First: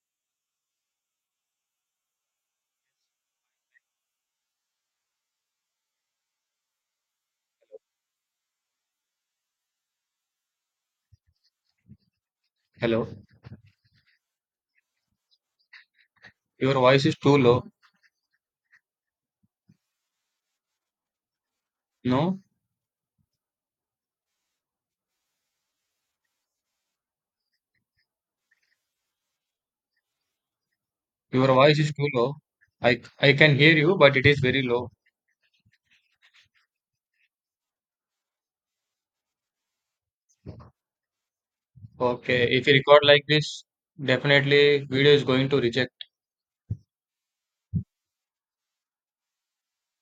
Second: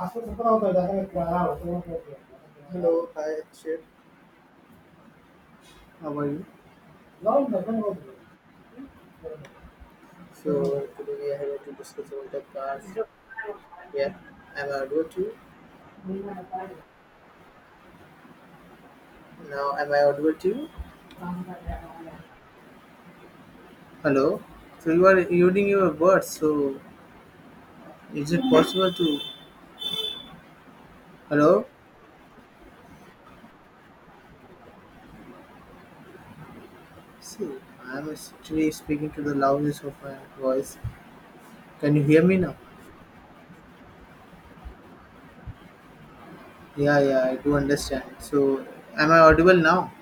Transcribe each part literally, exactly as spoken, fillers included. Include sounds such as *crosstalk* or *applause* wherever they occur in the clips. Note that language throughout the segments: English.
After Satana, I was. Hello, hi Akshay, how are you? Now Satana was. So today we are here to discuss about the Hello, cars. Yeah, am I audible to you? your voice is too low. Now am I audible to you? No, Hello. So you are using your words. So is it possible to? your Hello. voice is too low. I I can hear you, but it is very low. See, I am actually speaking to the loudness of my voice. Can you hear me now? Okay, if you record like this, definitely video is going to reject. Yeah, yeah, I do understand. So am I audible now?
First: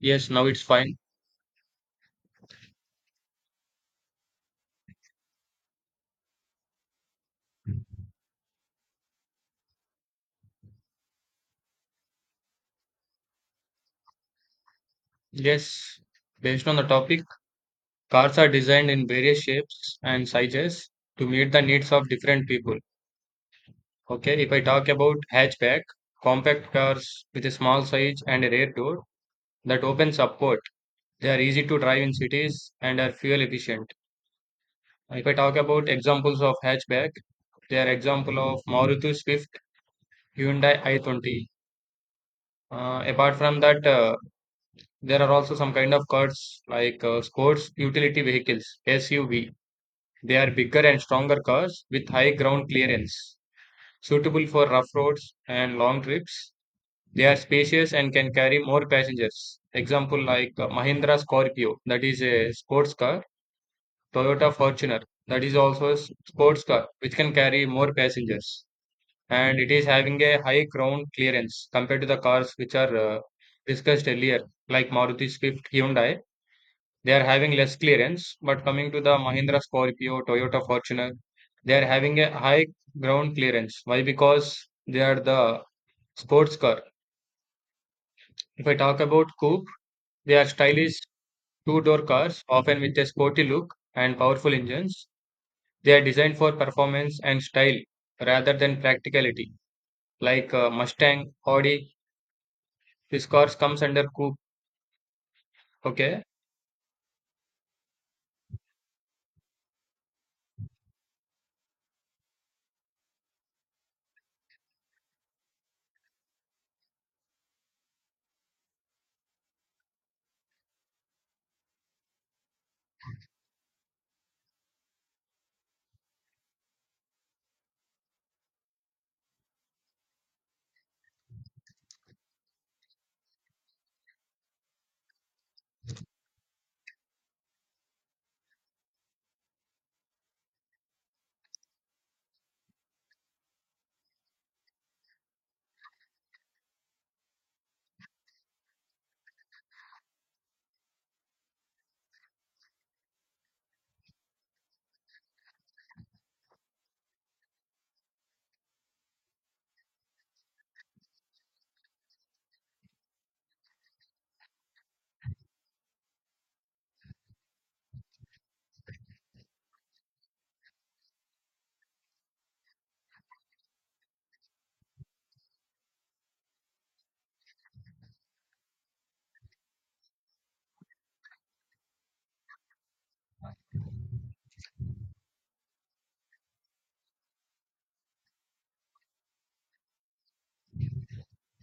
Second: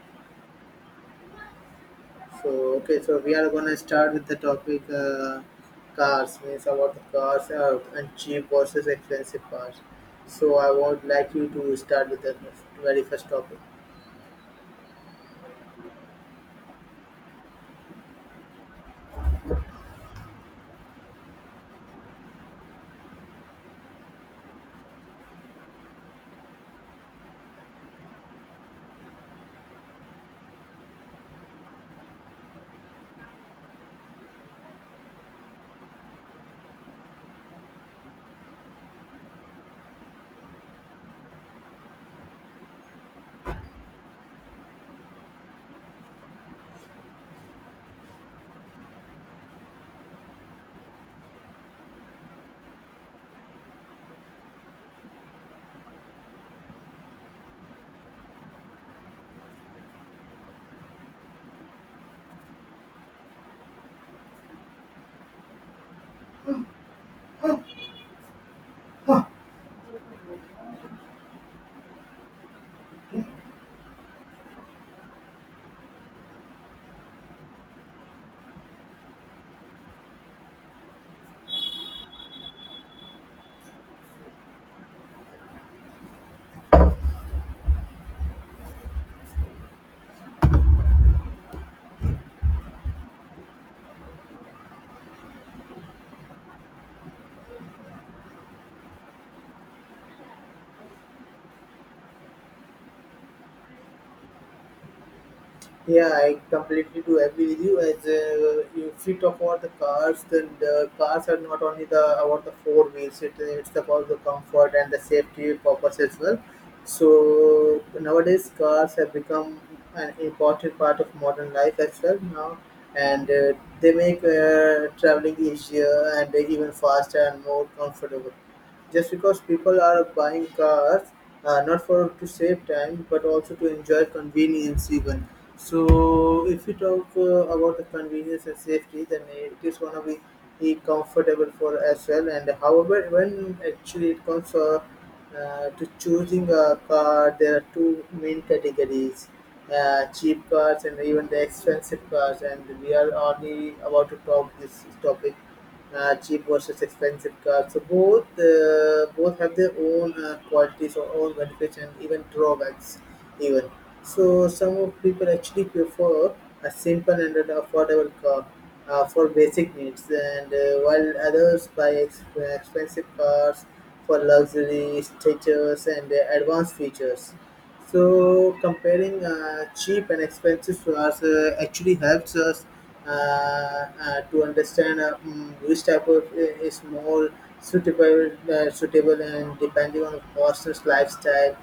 Yes, now it's fine. So okay, so we are gonna start with the topic uh, cars. Means about the cars uh, and cheap versus expensive cars. So I would like you to start with the very first topic. Yes, based on the topic, cars are designed in various shapes and sizes to meet the needs of different people. Okay, if I talk about hatchback, compact cars with a small size and a rear door that opens upward. They are easy to drive in cities and are fuel efficient. If I talk about examples of hatchback, they are example of Maruti Swift, Hyundai i twenty. Uh, apart from that, uh, there are also some kind of cars like uh, sports utility vehicles (S U V). They are bigger and stronger cars with high ground clearance, suitable for rough roads and long trips. They are spacious and can carry more passengers. Example like uh, Mahindra Scorpio, that is a sports car, Toyota Fortuner, that is also a s- sports car, which can carry more passengers. And it is having a high ground clearance compared to the cars which are uh, discussed earlier, like Maruti Swift, Hyundai. They are having less clearance, but coming to the Mahindra Scorpio, Toyota Fortuner, they are having a high ground clearance. Why? Because they are the sports car. If I talk about coupe, they are stylish two-door cars, often with a sporty look and powerful engines. They are designed for performance and style rather than practicality, like uh, Mustang, Audi, this cars comes under coupe. Yeah, Okay. I completely do agree with you. As uh, you if you talk about the cars, then the cars are not only the about the four wheels. It, it's about the comfort and the safety purpose as well. So nowadays, cars have become an important part of modern life as well now, and uh, they make uh, traveling easier and even faster and more comfortable just because people are buying cars uh, not for to save time but also to enjoy convenience even. So if you talk uh, about the convenience and safety, then it is one of the the comfortable for as well. And however, when actually it comes uh, uh, to choosing a car, there are two main categories, uh, cheap cars and even the expensive cars, and we are only about to talk this topic, uh, cheap versus expensive cars. So both uh, both have their own uh, qualities or own benefits and even drawbacks. Even so, some of people actually prefer a simple and an affordable car uh, for basic needs, and uh, while others buy ex- expensive cars for luxury, status, and uh, advanced features. So comparing uh, cheap and expensive flaws uh, actually helps us uh, uh, to understand uh, mm, which type of uh, is more suitable, uh, suitable, and depending on person's lifestyle,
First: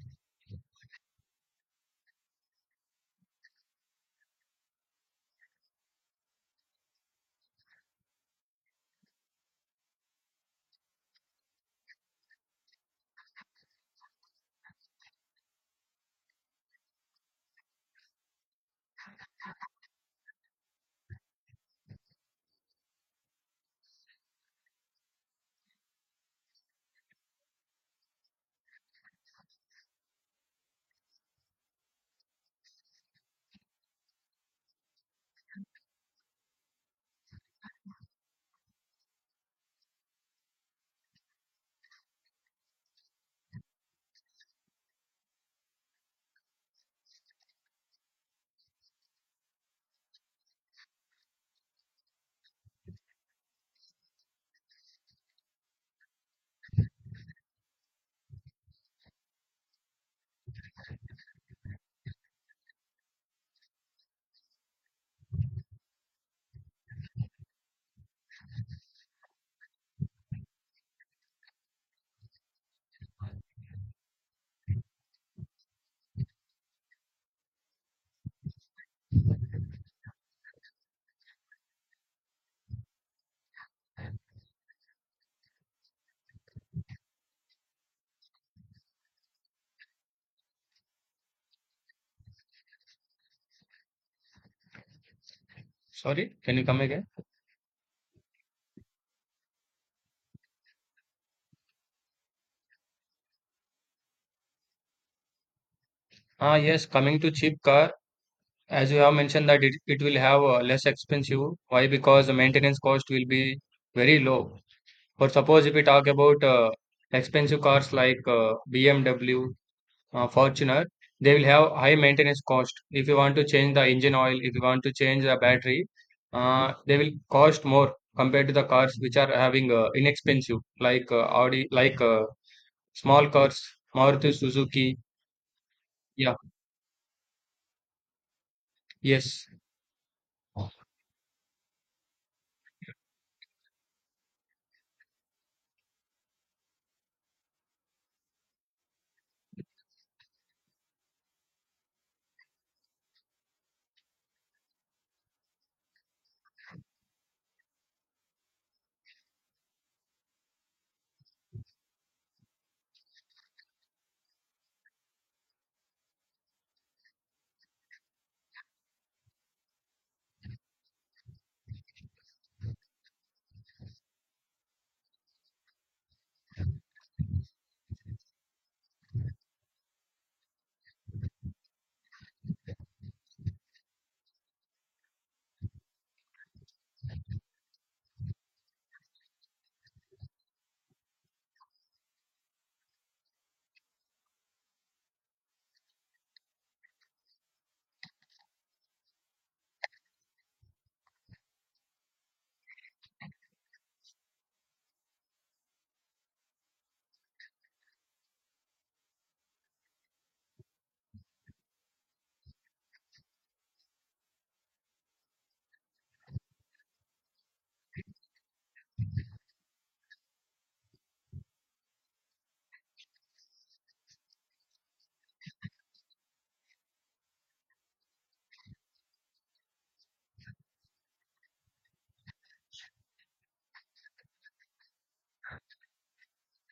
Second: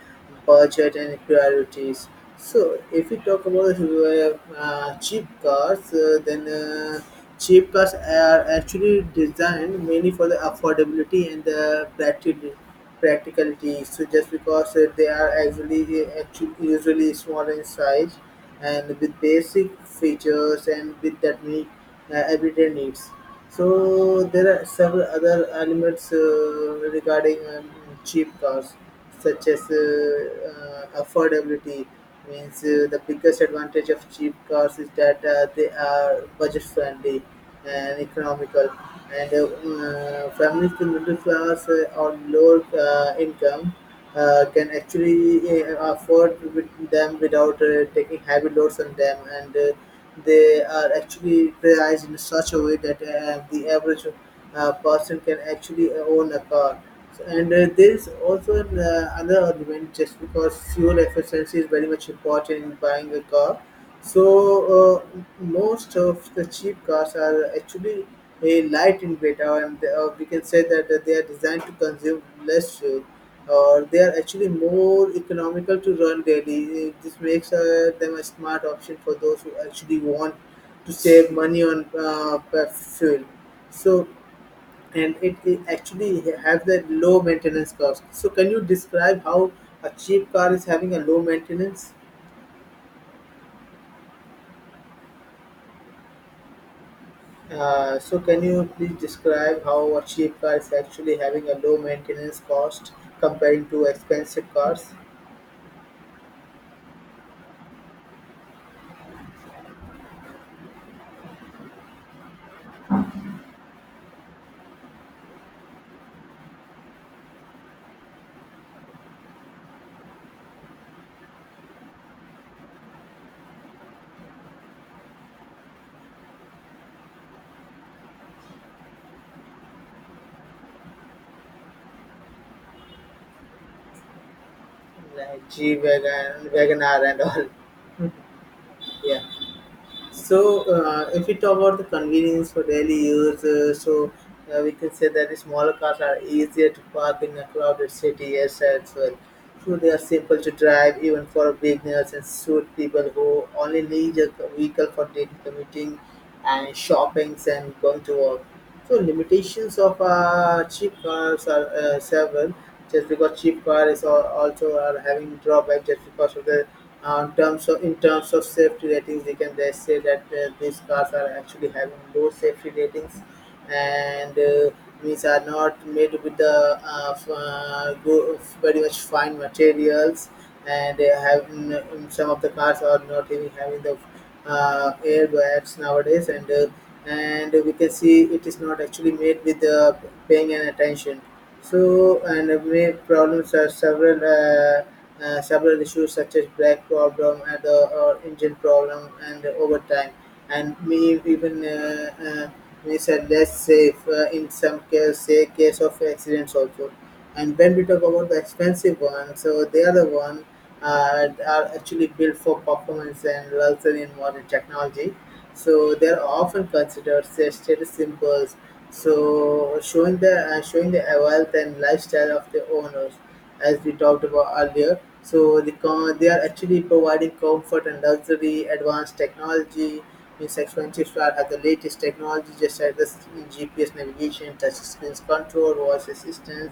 budget, and priorities. So if we talk about uh, uh, cheap cars, uh, then uh, cheap cars are actually designed mainly for the affordability and the practicality practicality. So just because uh, they are actually actually usually smaller in size and with basic features and with that meet uh, everyday needs. So there are several other elements uh, regarding um, cheap cars, such as uh, uh, affordability. Means uh, the biggest advantage of cheap cars is that uh, they are budget friendly and economical, and uh, uh, families to middle class uh, or lower uh, income. Uh, can actually uh, afford with them without uh, taking heavy loads on them, and uh, they are actually priced in such a way that uh, the average uh, person can actually own a car. So- And uh, there is also an, uh, another argument just because fuel efficiency is very much important in buying a car. So uh, most of the cheap cars are actually a light in weight, uh, and uh, we can say that uh, they are designed to consume less fuel, or they are actually more economical to run daily. Eh, This makes uh, them a smart option for those who actually want to save money on uh, pe- fuel. So, and it, it actually have that low maintenance cost. So, can you describe how a cheap car is having a low maintenance? Sorry. Can you come again? Uh, so, can you please describe how a cheap car is actually having a low maintenance cost comparing to expensive cars Ah, yes. Coming to cheap car, as you have mentioned that it, it will have uh, less expensive. Why? Because the maintenance cost will be very low. For suppose if we talk about uh, expensive cars like uh, B M W, uh, Fortuner, they will have high maintenance cost. If you want to change the engine oil, if you want to change the battery, uh, they will cost more compared to the cars which are having uh, inexpensive like uh, Audi, like uh, small cars, Maruti Suzuki. like G Yeah, wagon, Wagoner, and all? *laughs* Yeah. yes, So, uh, if we talk about the convenience for daily use, uh, so uh, we can say that the smaller cars are easier to park in a crowded city as well. So they are simple to drive even for beginners, and suit people who only need a vehicle for daily commuting and shoppings and going to work. So limitations of uh, cheap cars are uh, several. Just because cheap car is al- also are having drawback just because of the uh, in terms of in terms of safety ratings, we can just say that uh, these cars are actually having low safety ratings, and uh, these are not made with the uh, f- uh, go, very much fine materials, and they have n- n- some of the cars are not even having the uh, airbags nowadays, and uh, and we can see it is not actually made with uh, paying an attention. So and uh, we- problems are several. Uh, uh, several issues such as brake problem and uh, or engine problem and over time, and many even uh, uh, many said less safe uh, in some case say case of accidents also. And when we talk about the expensive one, so they are the one uh, are actually built for performance and luxury in modern technology, so they are often considered say, status symbols, so showing the uh, showing the wealth and lifestyle of the owners, as we talked about earlier. So the co- they are actually providing comfort and luxury, advanced technology. Means expensive star has the latest technology, just like this G P S navigation, touch screens control, voice assistance,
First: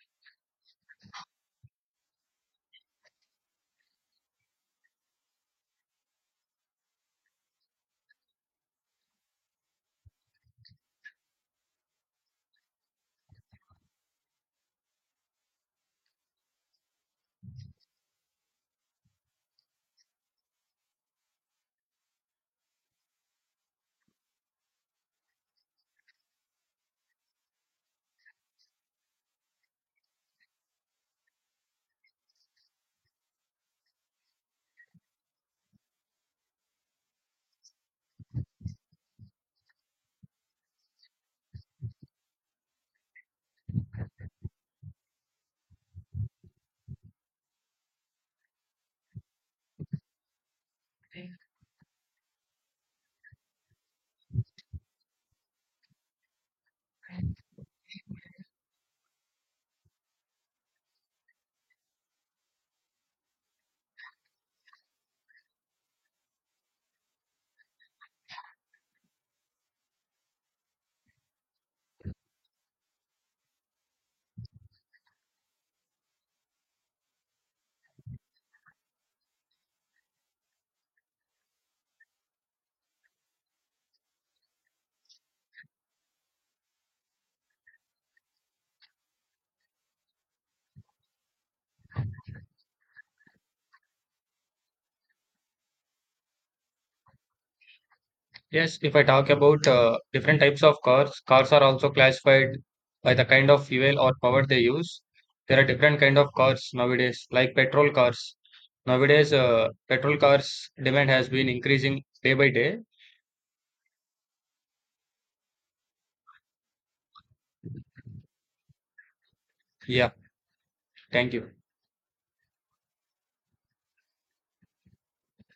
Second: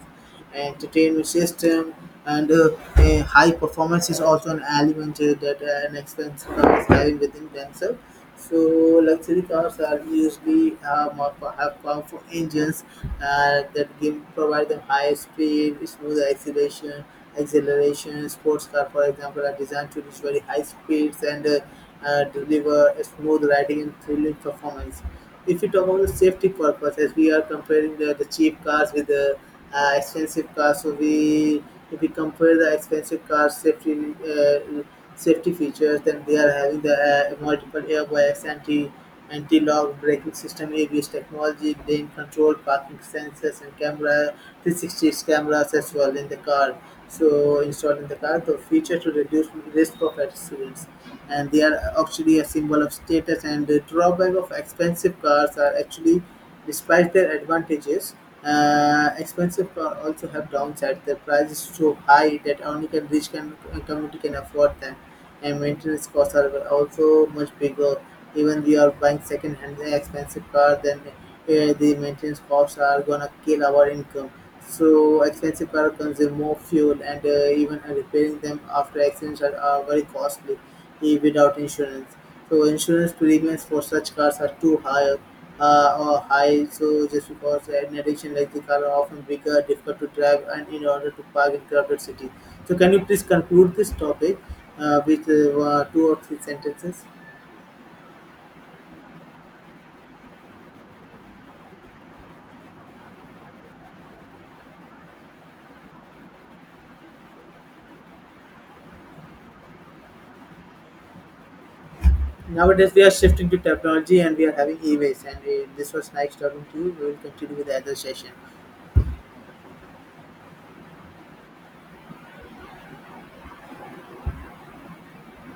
entertainment system, and uh, uh, high performance is also an element uh, that uh, an expensive car is having within themselves. So luxury cars are usually uh, more po- have powerful engines uh, that give provide them high speed, smooth acceleration, acceleration. Sports car, for example, are designed to reach very high speeds, and uh, uh, deliver a smooth riding and thrilling performance. If you talk about the safety purpose, as we are comparing the, the cheap cars with the uh, expensive cars, so we if we compare the expensive cars safety uh, safety features. Then they are having the uh, multiple airbags, anti anti lock braking system, A B S technology, lane control, parking sensors, and camera, three sixty cameras as well in the car. So installed in the car, the feature to reduce risk of accidents. And they are actually a symbol of status. And the drawback of expensive cars are actually, despite their advantages, uh, expensive car also have downside. Their price is so high that only can rich can community can afford them, and maintenance costs are also much bigger. Even if you are buying second-hand expensive car, then uh, the maintenance costs are gonna kill our income. So expensive car consume more fuel, and uh, even uh, repairing them after accidents are, are very costly eh, without insurance. So insurance premiums for such cars are too high uh, or high. So just because uh, in addition, like the car are often bigger, difficult to drive, and in order to park in crowded city. So can you please conclude this topic uh, with uh, uh, two or three sentences? yes. If I talk about uh, different types of cars, cars are also classified by the kind of fuel or power they use. There are different kind of cars nowadays, like petrol cars. Nowadays, uh, petrol cars demand has been increasing day by day. Nowadays we are shifting to technology and we are having e-waste, and uh, this was nice talking to you. We will continue with the other session. Yeah, thank you.